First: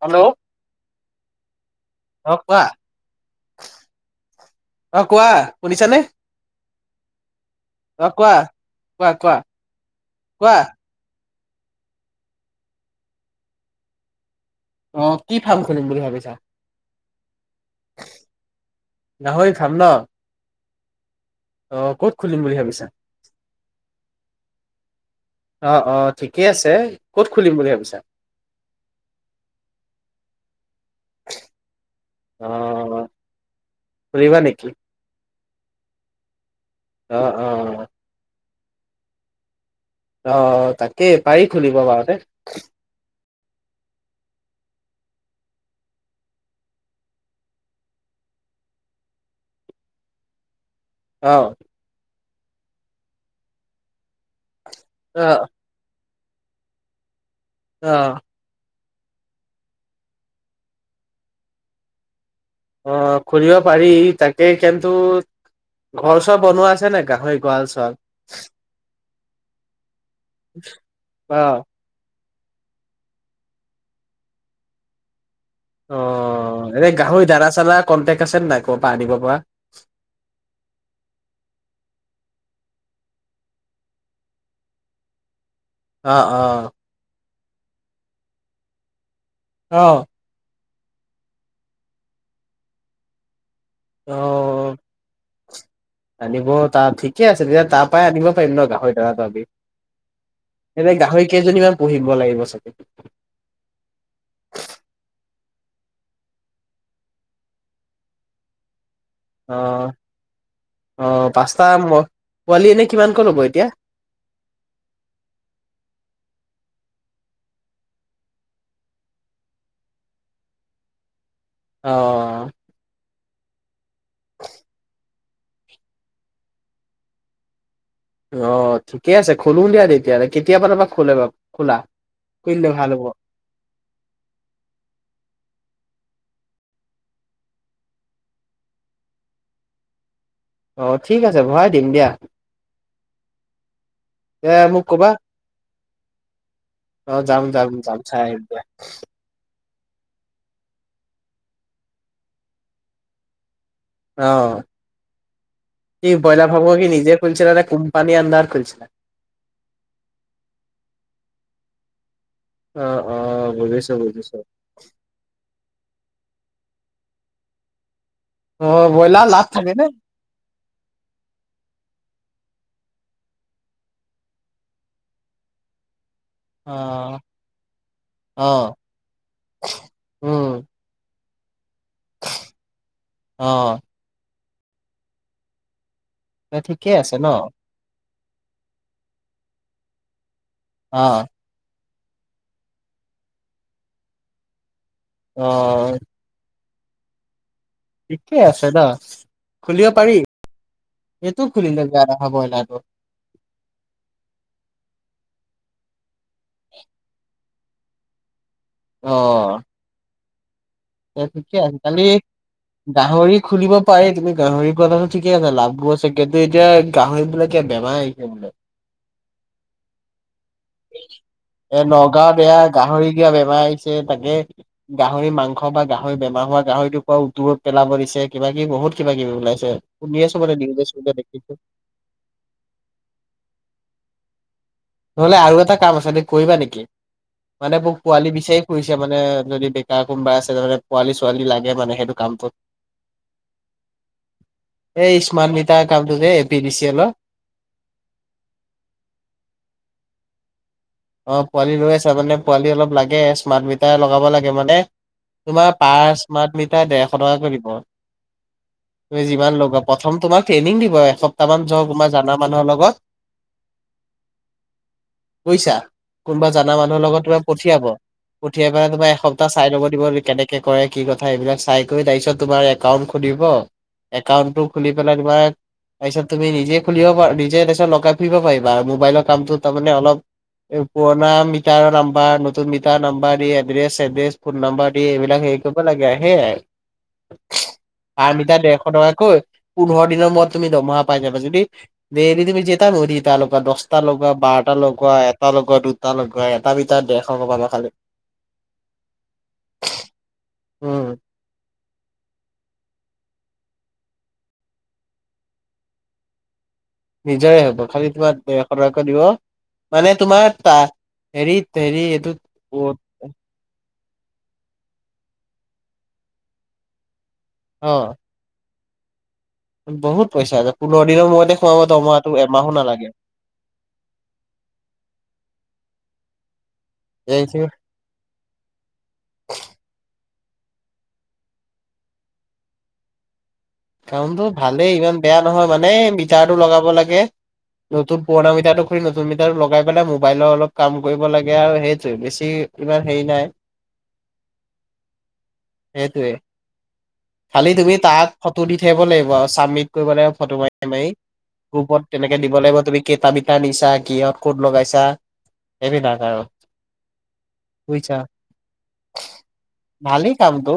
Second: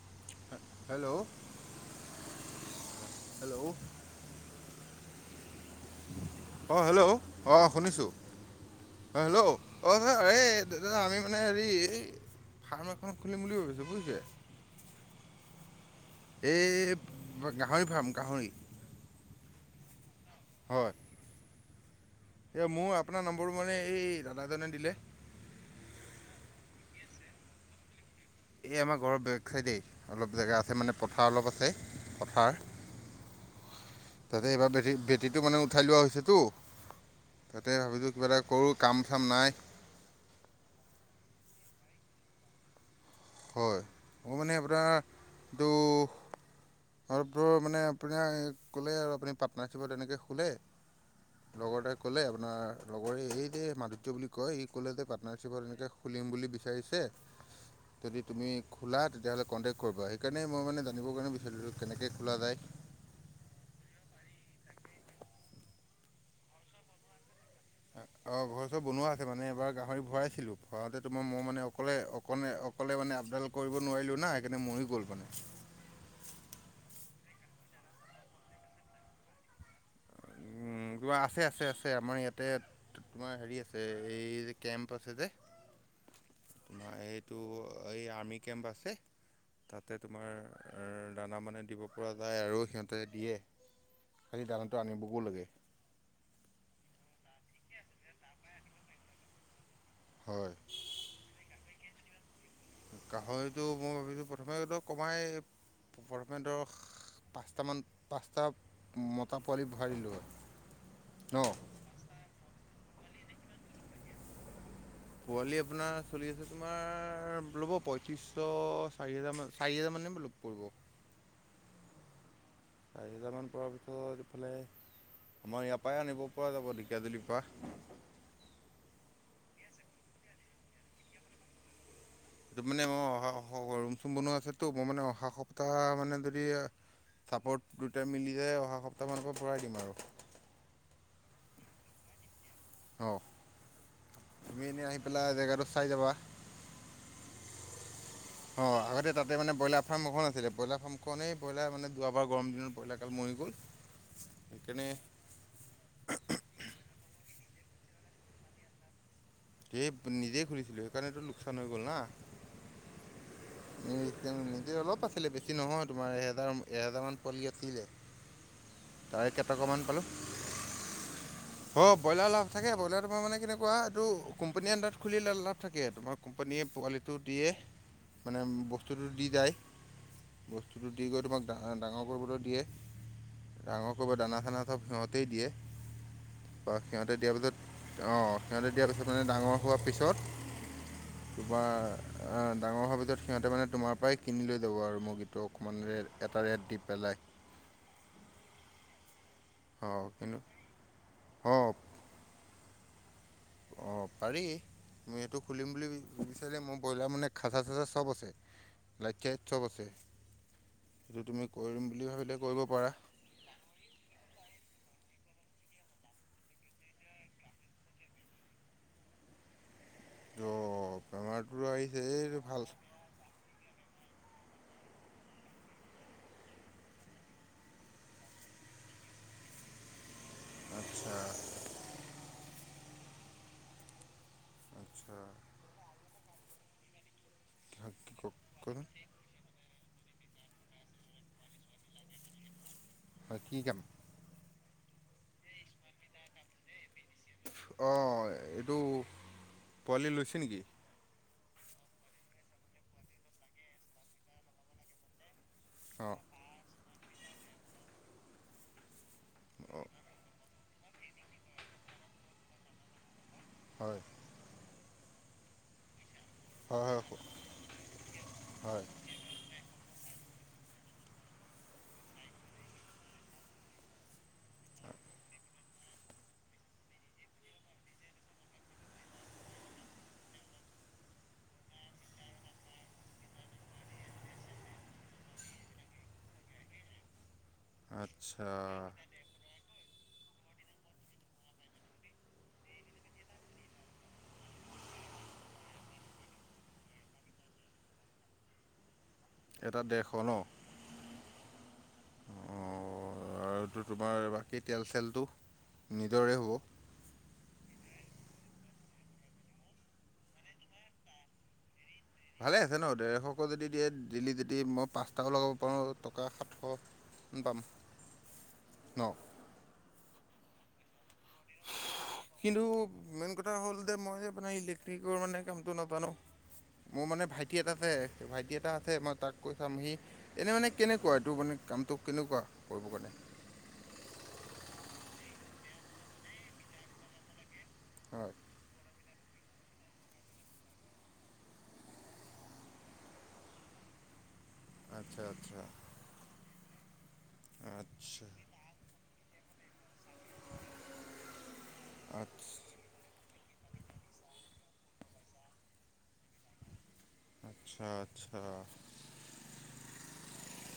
Hello hello. অঁ কোৱা। Hello. অ কোৱা, শুনিছানে? অ হেল্ল' অ শুনিছো অ কোৱা কোৱা অ কোৱা হেল্ল' অ কোৱা [unintelligible] আমি মানে হেৰি এই ফাৰ্ম এখন খুলিম বুলি ভাবিছো বুজিছে? অ কি ফাৰ্ম খুলিম বুলি ভাবিছা? এই গাহৰি ফাৰ্ম গাহৰি। গাহৰি ফাৰ্ম ন? হয়। অ ক'ত? খুলিম বুলি এ ভাবিছা মোৰ আপোনাৰ নম্বৰটো মানে এই দাদাজনে দিলে। অ অ ঠিকে আছে, ক'ত খুলিম বুলি ভাবিছা? এই আমাৰ ঘৰৰ বেক চাইডেই, অলপ জেগা আছে মানে পথাৰ অলপ আছে অ পথাৰ। খুলিবা তাতে নেকি এইবাৰ বেট বেটী মানে উঠাই লোৱা হৈছেতো, অ অ তাতে ভাবিলছোঁ কিবা এটা কৰোঁ কাম চাম নাই। আহ তাকেই পাৰি খুলিব বাৰুতে। হয় ম মানে আপোনাৰ এইটো ঘ মানে আপোনাক কলে আৰু আপুনি পাটনাৰশিপৰ তেনেকে খোলে অ লগৰতে ক'লে আপোনাৰ লগৰে এই যে মাধুৰ্য্য বুলি কয়। ক'লে যে অ পাৰ্টনাৰশ্বিপত এনেকৈ খুলিম বুলি বিচাৰিছে। অ যদি তুমি খোলাতিয়াহ'লে কণ্টেক্ট কৰিবা সেইকাৰণেই মই মানে জানিব কাৰণে বিচাৰিছোঁ কেনেকৈ খোলা যায়। অ খুলিব পাৰি তাকে কিন্তু ঘৰ চৰ বনোৱা আছে নে গাহৰি। গঁৰাল চৰাল অ ঘৰ চব বনোৱা আছে মানে এবাৰ গাহৰি ভৰাইছিলো ভৰাতে তোমাৰ অ মই মানে অকলে অকলে অকলে মানে আপডাল কৰিব নোৱাৰিলো না সেইকাৰণে মৰি গ'ল মানে। অ অ এনে গাহৰি দানা চানা কন্তেক আছে নে নাই ক'ৰ পৰা আনিব পৰা? যোৱা আছে আছে আছে আমাৰ ইয়াতে তোমাৰ হেৰি আছে এই যে কেম্প আছে যে। অহ অ তোমাৰ এইটো এই আৰৰ্মি কেম্প আছে তাতে তোমাৰ দানা মানে দিব পৰা যায় আৰু সিহঁতে দিয়ে। অ খালি অ দানাটো আনিবগৈ লাগে। আনিব ত ঠিকে আছে তেতিয়া তাৰ পৰাই আনিব পাৰিম ন গাহৰি দনাটো আমি। হয় এনেই গাহৰি কেইজনীমান পুহিব লাগিব চাগ? গাহৰিটো মই ভাবিছো প্ৰথমেতো কমাই প্ৰথমেতো পাঁচটামান পাঁচটা মতা অ পোৱালি ভৰাই দিলোঁ হয় অ ন পাঁচতা পোৱালি নে কিমানকৈ ল'ব এতিয়া? পোৱালি আপোনাৰ চলি আছে তোমাৰ ল'ব পয়ত্ৰিশ চাৰি হোজাৰ মান চাৰি হোজাৰ মান। আনিবলে ক'ব। অ এহেজাৰমান পৰাৰ পিছত ইফালে আমাৰ ইয়াৰ পৰাই আনিব পৰা যাব ঢেকীয়াজুলিৰ পৰা। অ ঠিকে আছে খোলো দিয়া তেতিয়াহলে কেতিয়াবা পা খোলে খোলা? এইটো খুলিলে মানে ভাল হ'ব অহ ৰুম চুম বনোৱা আছে তো মই মানে অহা সপ্তাহ। মানে যদি চাপৰ্ট দুয়োটাই মিলি যায় অহা সপ্তাহমানৰ পৰা ভৰাই দিম আৰু। অ ঠিক আছে ভৰাই দিম দিয়া। অ এ তুমি এনে মোক আহি কবা পেলাই জেগাটো চাই যাবা। অ যাম যাম যাম চাই আহিম দে। অঁ আগতে তাতে মানে ব্ৰইলাৰ ফাৰ্ম এখন আছিলে ব্ৰইলাৰ ফাৰ্মখনেই ব্ৰইলাৰ মানে যোৱাবাৰ গৰম দিনত ব্ৰইলা কাল মৰি গ'ল। অ সেইকাৰণে কি ব্ৰইলাৰ ফাৰ্ম কি নিজে খুলিছিল নে? কোম্পানী আন্দাৰত খোলিছিলে। সেই নিজে খুুলিছিলে সেইকাৰণেটো লোকচান হৈ গল না। অ অ বুজিছো বুজিছো অলপ আছিলে বেছি নহয় তোমাৰ এহেজাৰ এহেজাৰ মান পোৱালি আছিলে। অ তাৰে ব্ৰইলাৰ লাভ থাকেনে? অ ব্ৰইলাৰ লাভ থাকে ব্ৰইলাৰ তোমাৰ মানে কেনেকুৱা এইটো কোম্পানী আন্দাৰত খুলিলে লাভ থাকে তোমাৰ কোম্পানীয়ে অ পোৱালিটো দিয়ে মানে অ বস্তুটো দি যায়। উম বস্তুটো দি গৈ তোমাক। ডা ডাঙৰ কৰিবলৈ দিয়ে অ ডাঙৰ কৰিব দানা চানা চব সিহঁতেই দিয়ে। এ বা ঠিকেই সিহঁতে আছে ন। দিয়াৰ পিছত অঁ সিহঁতে দিয়াৰ পিছত মানে ডাঙৰ হোৱাৰ অ পিছত কিবা। ডাঙৰ হোৱাৰ ভিতৰত সিহঁতে মানে তোমাৰ পৰাই কিনি লৈ যাব আৰু অ মুৰ্গীটো অকণমান ৰেট এটা ৰেট দিৈ পেলাই। ঠিকেই আছে ন খুলিব অঁ পাৰি কিন্তু এইটো খুলিলে বেয়া নহব ব্ৰইলাৰটো। অ পাৰি এইটো খুলিম বুলি বিচাৰে মোৰ ব্ৰইলাৰ মানে খাচা চাচা চব আছে। লাইট চাইট সৱ আছে। সেইটো এ তুমি ঠিকে কৰিম বুলি আজিকালি ভাবিলে কৰিব পাৰা গাহৰি খুলিব পাৰি তুমি গাহৰি খোৱাটো ঠিক ঠিকে আছে লাভো আছে কিন্তু এতিয়া গাহৰিবলাক বেমাৰ আহিছে বোলে। [inaudible] বেমাৰটো এ আহিছে এইটো নগাঁৱত ভাল এয়া গাহৰি কিবা বেমাৰ আহিছে। তাকে তাকে গাহৰি মাংস বা গাহৰি বেমাৰ হোৱা গাহৰিটোৰ পৰা দূৰত পেলাব দিছে কিবা কিবি বহুত বহুত কিবা কিবি ওলাইছে শুনি আছো মানে নিউজে আচ্ছা চিউজে দেখিছো। আচ্ছা নহলে আৰু এটা কাম আছে কৰিবা নেকি। মানে মোক কি পোৱালি ক- বিচাৰি কচোন ফুৰিছে মানে যদি কোনোবা আছে তাৰানে পোৱালি ছোৱালী লাগে মানে সেইটো কামটোত কি কাম এই ইছমিতাৰ কামটো যে A P D C L অ এইটো পোৱালি লৈছে নেকি অ পোৱালি লৈ আছা মানে পোৱালি অলপ লাগে স্মাৰ্ট মিটাৰ লগাব লাগে মানে তোমাৰ পাৰ অঁ স্মাৰ্ট মিটাৰ ডেৰশ টকাকৈ দিব। তুমি যিমান অঁ লগা প্ৰথম তোমাক ট্ৰেইনিং দিব এসপ্তাহ মান যোৱা তোমাৰ জানা মানুহৰ লগত। হয়। পইছা কোনোবা জনা হয় হয় মানুহৰ লগত হ- তোমাৰ পঠিয়াব। পঠিয়াই হয় পেলাই তোমাৰ এসপ্তাহ চাই কেনেকে কৰে কি কথা এইবিলাক চাই কৰি তাৰপিছত তোমাৰ একাউট খুলিব। একাউণ্টটো খুলি পেলাই তোমাৰ তাৰপিছত তুমি নিজে খুলিব পাৰা নিজে তাৰপিছত লগাই ফুৰিব পাৰিবা মোবাইলৰ কামটো তাৰ মানে অলপ। এই পুৰণা মিটাৰ নাম্বাৰ নতুন মিটাৰ নাম্বাৰ দি এড্ৰেছ চড্ৰেছ ফোন নম্বাৰ দি এইবিলাক সেৰি লে সেইয়াই আচ্ছা আমিতা দেৰশ টকাকৈ পোন্ধৰ নম্বৰত তুমি দৰমহা পাই যাবা যদি ডেইলি তুমি জেতা ন ত লগা দহটা লগোৱা বাৰটা লগোৱা। দুটা লগোৱা দুটা এটা মিটাৰ দেৰশ লগাবা খালি। এটা দেৰশ ন উম অহ আৰু তোমাৰ বাকী তেল চেলটো নিজৰে হ'ব। নিজৰে হ'ব খালি তোমাৰ ডেৰশ টকাকৈ দিব মানে তোমাৰ ত হেৰিত হেৰি এইটোত ভালে আছে ন ডেৰশ কৈ যদি দিয়ে এদিন দুদিন মই পাঁচটাও লগাব পাৰোঁ টকা সাতশ মান পাম অ ন বহুত পইচা আছে পোন্ধৰ দিনৰ মূৰতেই সোমাব দৰমহা কিন্তু মেইন কথা হ'ল যে মই আপোনাৰ ইলে্ট্ৰিকৰ মানে কামটো নাজানো মোৰ মানে ভাইটি এটা আছে ভাইটি এটা আছে মই তাক কৈ চাম সি এনে মানে কেনেকুৱা এইটো মানে কামটো কেনেকুৱা কৰিবৰ কাৰণে কামটো ভালেই ইমান বেয়া নহয় মানে মিটাৰটো লগাব লাগে। নতুন হয় পুৰণা মিটাৰটো নতুন মিটাৰ লগাই পেলাই মোবাইলৰ অলপ কাম কৰিব লাগে আৰু সেইটো বেছি ইমান হেৰি নাই আচ্ছা আচ্ছা খালী তুমি আচ্ছা তাত পঠিয়াব লাগিব আৰু চাবমিট কৰিব লাগিব ফটো মাৰি মাৰি গ্ৰুপত তেনেকে দিব আচ্ছা লাগিব তুমি কেইটা কিমান দিছা কিহঁত কত লগাইছা এইবিলাক আৰু আচ্ছা বুজিছা আচ্ছা ভালেই কামটো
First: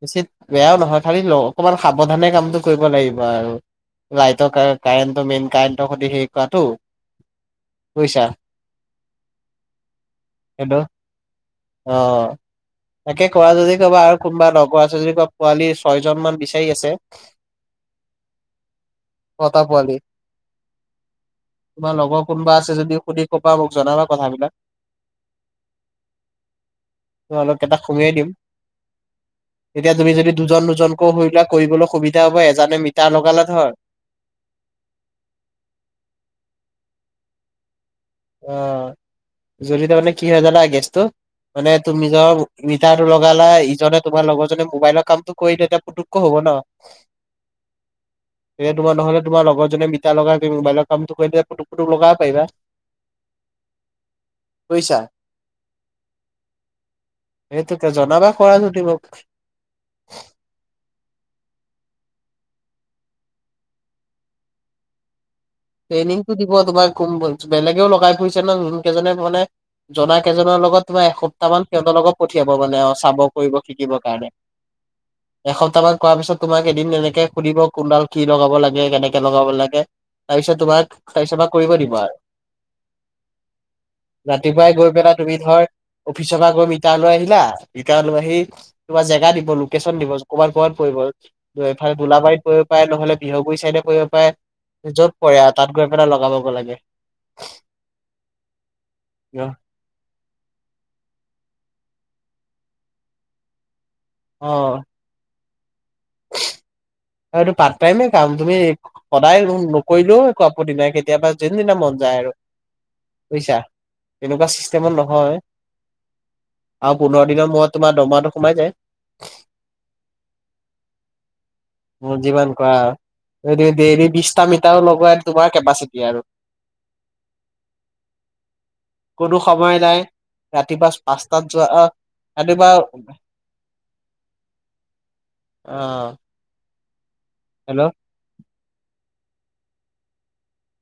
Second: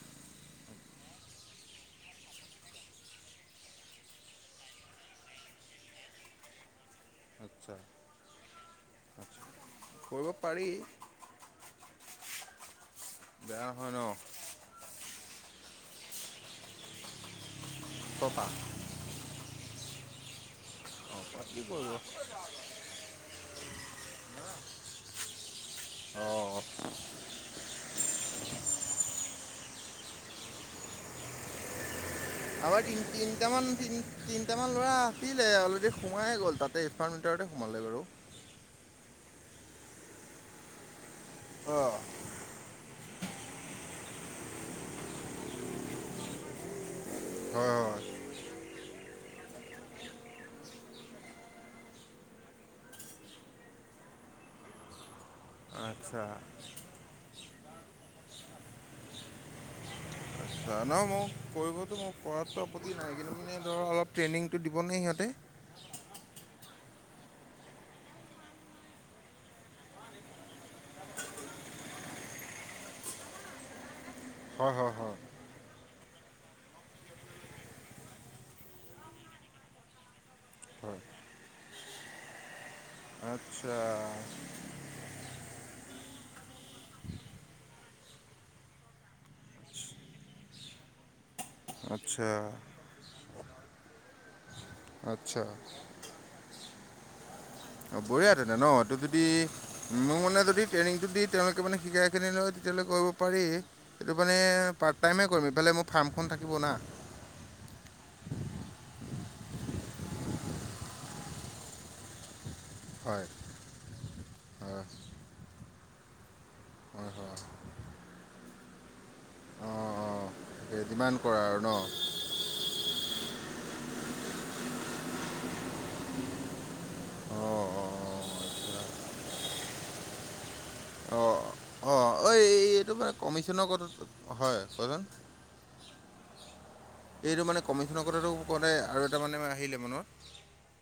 বেছিত বেয়াও নহয় খালি লওঁ অকমান সাৱধানে কামতটো কৰিব লাগিব আৰু লাইটৰ কাৰেণ্টটো মেইন কাৰেণ্টৰ সৈ হে কৰাটো আচ্ছা বুজিছা কৰিব পাৰি সেইটো অ তাকে কোৱা বেয়া যদি নহয় কবা ন আৰু কোনোবা লগৰ আছে যদি কবা পোৱালি ছয়জন মান বিচ সেই আছে ছটা ছটা পোৱালি অঁ পাৰি কৰিব তোমাৰ লগৰ কোনোবা আছে যদি সুধি কবা মোক জনাবা কথাবিলাক [unintelligible] মই অলপ এটা সোমিয়াই দিম তেতিয়া তুমি যদি দুজন দুজনকো সৰিবা কৰিবলৈ সুবিধা। হ'ব এজানে আমাৰ তিন মিটাৰ লগালে তিনটামান ধৰ তি তিনটামান ল'ৰা আছিলে অলৰেডি সোমাইে গ'ল তাতে- তোমাৰ মিটাৰতে সোমালে বাৰু অ অ, যদি তাৰ মানে কি হয় জানা গেছটো মানে অঁ তুমি নিজৰ মিটাৰত লগালা ইজনে তোমাৰ লগৰজনে মোবাইলৰ কামটো কৰিলে তেতিয়া পুটুক হ'ব ন উস্ হয় হয় এয়া তোমাৰ নহ'লে তোমাৰ লগৰ জনে মিটাৰ লগাই কি মোবাইলত কামটো কৰি দিলে পুটুক পুটুক লগাব পাৰিবা বুজিছা আচ্ছা চিউ সেইটোকে জনাবা কৰা যদি মোক আচ্ছা, নহয় মোক কৰিবতো মোৰ কৰাতো আপত্তি নাই কিন্তু মানে ধৰ অলপ ট্ৰেইনিংটো দিবনে সিহঁতে ট্ৰেইনিংটো দিব তোমাৰ কোন ব্ৰাঞ্চ বেলেগেও লগাই ফুৰিছে ন যোনকেইজনে মানে জনা কেইজনৰ লগত তোমাৰ এসপ্তাহ মান সিহঁতৰ লগত পঠিয়াব মানে অ চাব কৰিব শিকিব তাৰ হয় হয় হয় এসপ্তাহ মান কৰাৰ পিছত তোমাক এদিন তেনেকে সুধিব কোনডাল কি লগাব লাগে কেনেকে লগাব লাগে তাৰপিছত তোমাক তাৰপিছ পা কৰিব দিব আৰু আচ্ছা ৰাতিপুৱাই গৈ পেলাই তুমি ধৰ অফিচৰ পৰা গৈ মিটাৰলৈ আহিলা মিটাৰলৈ আহি তোমাৰ জেগা দিব লোকেশ্যন দিব কবাত কৰবাত পৰি কাজ এফালে আচ্ছা গোলাবাৰীত পৰিব পাৰে নহ'লে বিহুগুৰি চাইডে পৰিব পাৰে। য'ত পৰে আচ্ছা আৰু তাত গৈ পেলাই লগাবগৈ লাগে। অ, বঢ়িয়া তেনে এইটো যদি মোৰ মানে যদি ট্ৰেইনিংটো দি তেওঁলোক কিছুমানে শিকাই খিনি লয় তেতিয়াহলে কৰিব পাৰি। সিটো মানে অ পাৰ্ট টাইমে কৰিমি সেইফালে মোৰ ফাৰ্মখন থাকিব না এইটো পাৰ্ট টাইমে কাম তুমি খ খ সদায় লোন নকৰিলেও একো আপত্তি নাই কেতিয়াবা যোনদিনা মন যায় তাইৰো হয় বুজিছা তেনেকুৱা হয় চিষ্টেমত নহয় আৰু হয় পোন্ধৰ হয় দিনৰ মূৰত তোমাৰ দৰমহাটো সোমাই যায় উস্ অঁ অঁ তাকে যিমান কৰা আৰু ন অঁ মোৰ যিমান কৰা ডেইলি বিশটা মিটাৰ লগোৱা তোমাৰ কেপাচিটি আৰু অ অ অ অহ অহ কোনো সময় নাই ৰাতিপুৱা স অঁ পাঁচটাত যোৱা আহ অঁ ঐ ৰাতিপুৱা এই- এইটো মানে কমিছনৰ কথা সুত হয় কোৱাচোন আহ এইটো মানে হেল্ল' কমিছনৰ কথাটো কওঁতে আৰু এটা মানে আমাৰ আহিলে মনত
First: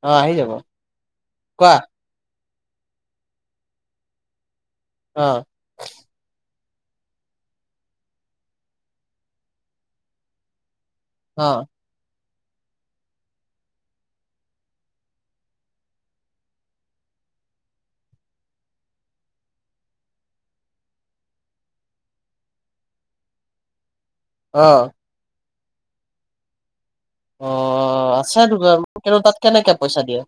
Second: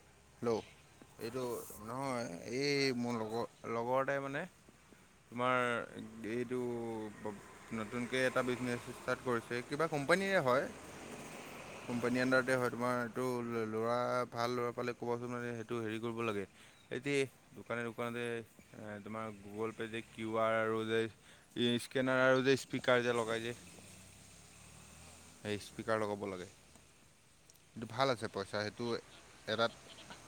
অ আহি যাব হেল্ল'এইটো কোৱা নহয় এই মোৰ লগৰ লগৰ এটাই মানে অ তোমাৰ এই হেৰিত এইটো তো নতুনকে এটা বিজনেছ ষ্টাৰ্ট কৰিছে কিবা কোম্পানীয়ে হয়। হি হি হি অ হি কোম্পানীৰ আন্ডাৰত তাতে হয় তোমাৰ এইটো ল ল'ৰা ভাল ল'ৰা পালে ক'বাচোন মানে সেইটো হেৰি কৰিব লাগে এতি দোকানে দোকানতে এ তোমাৰ গুগল পে' যে কিউ আৰ আৰু যে এই স্কেনাৰ আৰু যে স্পীকাৰ যে লগাই যে অ সেই স্পীকাৰ লগাব লাগে। অ অ সেইটো অ অ ভাল আছে পইচা দুজন সেইটো টু কিন্তু তাত কেনেকে এটাত পইচা দিয়ে?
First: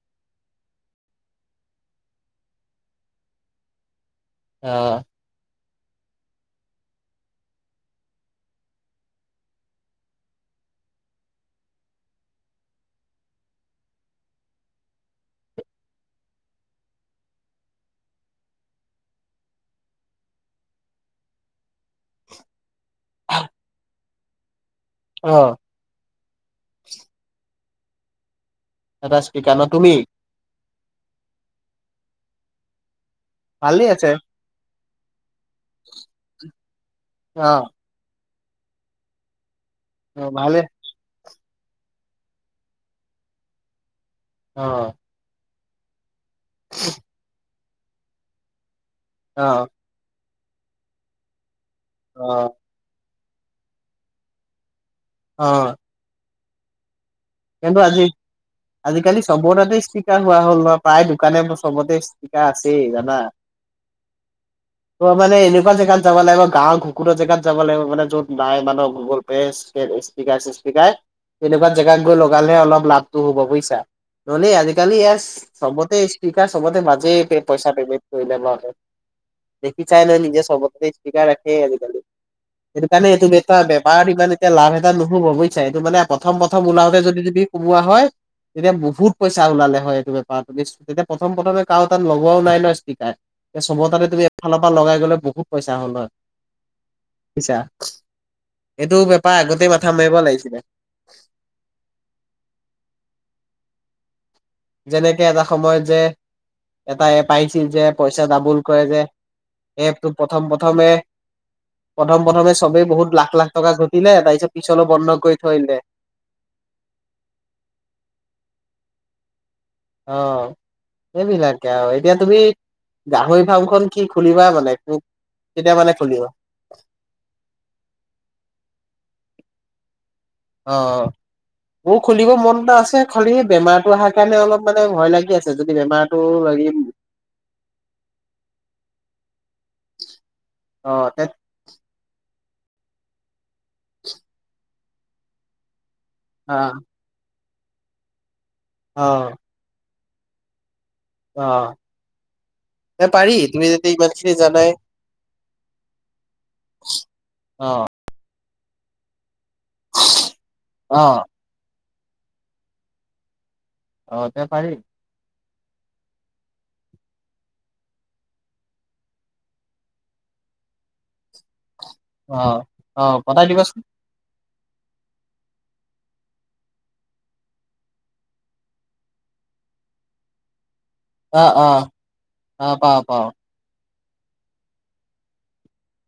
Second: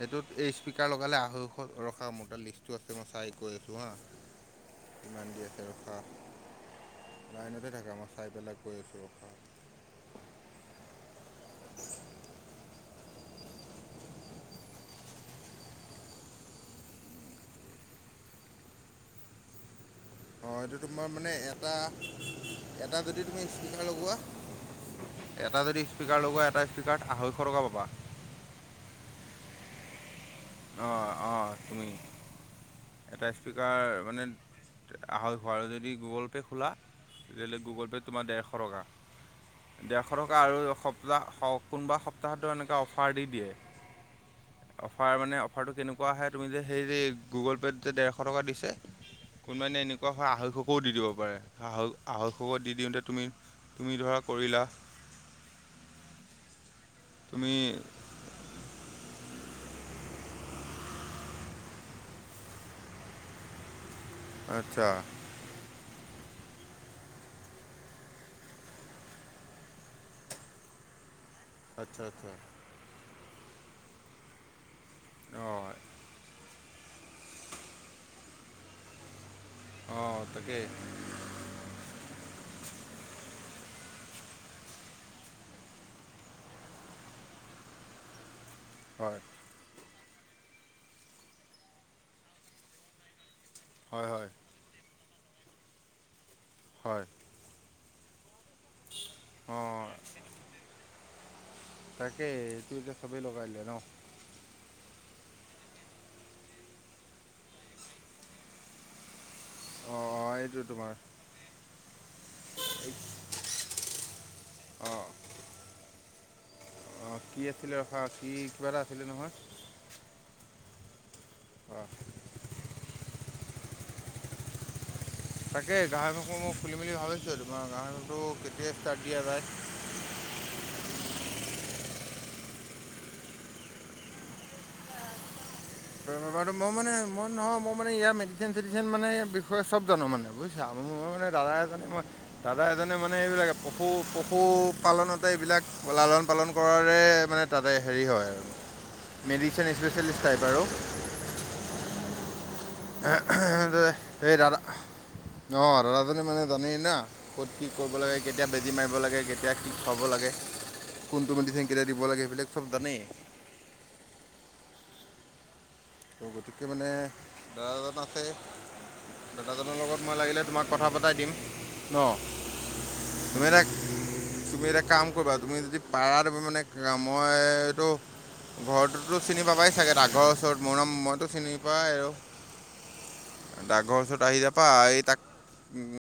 সেইটোত এই স্পীকাৰ লগালে আঢ়ৈশ ধৰক অ, মোৰ তাত লিষ্টটো আছে মই চাই কৈ আছো হা অ কিমান দি আছে আৰু আহ, লাইনতে থাকে মই চাই পেলাই কৈ আছোঁ অফাৰ অ, এইটো তোমাৰ মানে এটা এটা যদি তুমি স্পীকাৰ লগোৱা অ এটা যদি স্পীকাৰ লগোৱা এটা স্পীকাৰত আঢ়ৈশ টকা পাবা। এটা স্পীকাৰ ন তুমি অ অ, তুমি এটা স্পীকাৰ ভালেই আছে মানে আঢ়ৈশ আৰু যদি গুগল পে' খোলা অ তেতিয়াহ'লে গুগল পে' তোমাৰ ডেৰশ টকা ডেৰশ অ টকা ভালে আৰু সপ্তাহ কোনোবা সপ্তাহতো এনেকৈ অফাৰ দি দিয়ে অ', অফাৰ মানে অফাৰটো কেনেকুৱা আহে তুমি যে সেই গুগল পে'ত যে ডেৰশ টকা দিছে অ', কোনোবাই এনেকুৱা হয় আঢ়ৈশকেও দি দিব পাৰে আ অ', আঢ়ৈশক দি দিওঁতে তুমি তুমি ধৰা কৰিলা অ তুমি কিন্তু আজি আজিকালি চবতে তাতে ষ্টিকাৰ হোৱা হ'ল নহ প্ৰায় দোকানে চবতে ষ্টিকাৰ আছেই জানা আচ্ছা অ মানে এনেকুৱা জেগাত যাব লাগিব গাঁৱৰ ঘুকুতৰ জেগাত যাব লাগিব মানে য'ত নাই মানুহৰ গুগল পে' স্পিকাৰ চিচস্পিকাৰ তেনেকুৱা জেগাত আচ্ছা গৈ আচ্ছা লগালহে অলপ লাভটো হব বুইছা নহ'লে আজি। কালি অঁ চবতে স্পিকাৰ চবতে মাজে পইচা পেমেন্ট কৰিলে। দেখি চাই নহয় অঁ নিজে তাকে চবতে স্পিকাৰ থাকেই আজিকালি। সেইটো কাৰণে এইটো বিষয়ে এটা বেপাৰত ইমান এতিয়া লাভ এটা নহব বুজিছ এইটো মানে প্ৰথম প্ৰথম ওলাও- যদি তুমি কোমোৱা হয় তেতিয়া বহুত হয় পইচা ওলালে হয় এইটো। তুমি তেতিয়া প্ৰথম প্ৰথমে কাৰো তাত লগোৱাও নাই ন স্পিকাৰ চবৰ তাতে হয় তুমি হয় এফালৰ পৰা লগাই গলে বহুত পইচা হ'ল হয় হয় বুইছা- এইটো বেপাৰ আগতেই অঁ মাথা মাৰিব লাগিছিলে তাকেই এইটো এতিয়া চবেই লগাই দিলে ন যেনেকে এটা সময়ত যে এটা এপ আহিছিল যে পইচা ডাবুল কৰে যে এপ অঁ টো অঁ প্ৰথম এইটো প্ৰথমে তোমাৰ প্ৰথম প্ৰথমে চবেই এই- বহুত লাখ লাখ টকা ঘটিলে তাৰ পিছত পিছলৈ বন্ধ কৰি থৈ দিলে অ কি আছিলে ৰখা কি কিবা এটা আছিলে নহয় অ এইবিলাকে অঁ আৰু এতিয়া তুমি গাহৰি ফাৰ্ম খন কি খুলিবা মানে কেতিয়া তাকেই মানে খুলিবা? গাঁহৰি মই ফুলিম বুলি ভাবিছোঁ তোমাৰ গাঁহৰি কেতিয়াই তাকিয়া যাই অ অ মোৰ খুলিব মন এটা আছে খালি বেমাৰটো অহাৰ কাৰণে অলপ মানে ভয় লাগি আছে যদি বেমাৰটো মই লাগি মানে মই নহয় মই মানে ইয়াৰ মেডিচিন চেডিচিন মানে বিষয়ে চব জানো মানে বুজিছা মই অ', তে মানে দাদাই জানে মই দাদা এজনে মানে এইবিলাক পশু পশুপালনতে এইবিলাক লালন পালন অ', কৰাৰে মানে তাতে হেৰি হয় আৰু অ', মেডিচিন স্পেচিয়েলিষ্ট টাইপ আৰু অ এ পাৰি তুমি যদি ইমান খিনি এই দাদা জানাই ন দাদাজনী মানে জানেই না ক'ত কি অ', কৰিব লাগে কেতিয়া বেজী মাৰিব লাগে কেতিয়া কি খুৱাব লাগে অ'। কোনটো মেডিচেন কেতিয়া দিব লাগে সেইবিলাক চব জানেই অ তে পাৰি ত গতিকে মানে দাদা এজন আছে দাদাজনৰ লগত মই লাগিলে তোমাক কথা পতাই দিম ন অ অ তুমি পতাই এটা দিবাচোন তুমি এটা কাম কৰিবা তুমি যদি পাৰা মানে মই এইটো ঘৰততো চিনি পাবাই চাগে ডাকঘৰ ওচৰতো মোৰ নাম মইতো চিনি অ', অ', পাই আৰু অ', পাওঁ পাওঁ। ডাকঘৰ ওচৰত আহি যাপা আহি তাক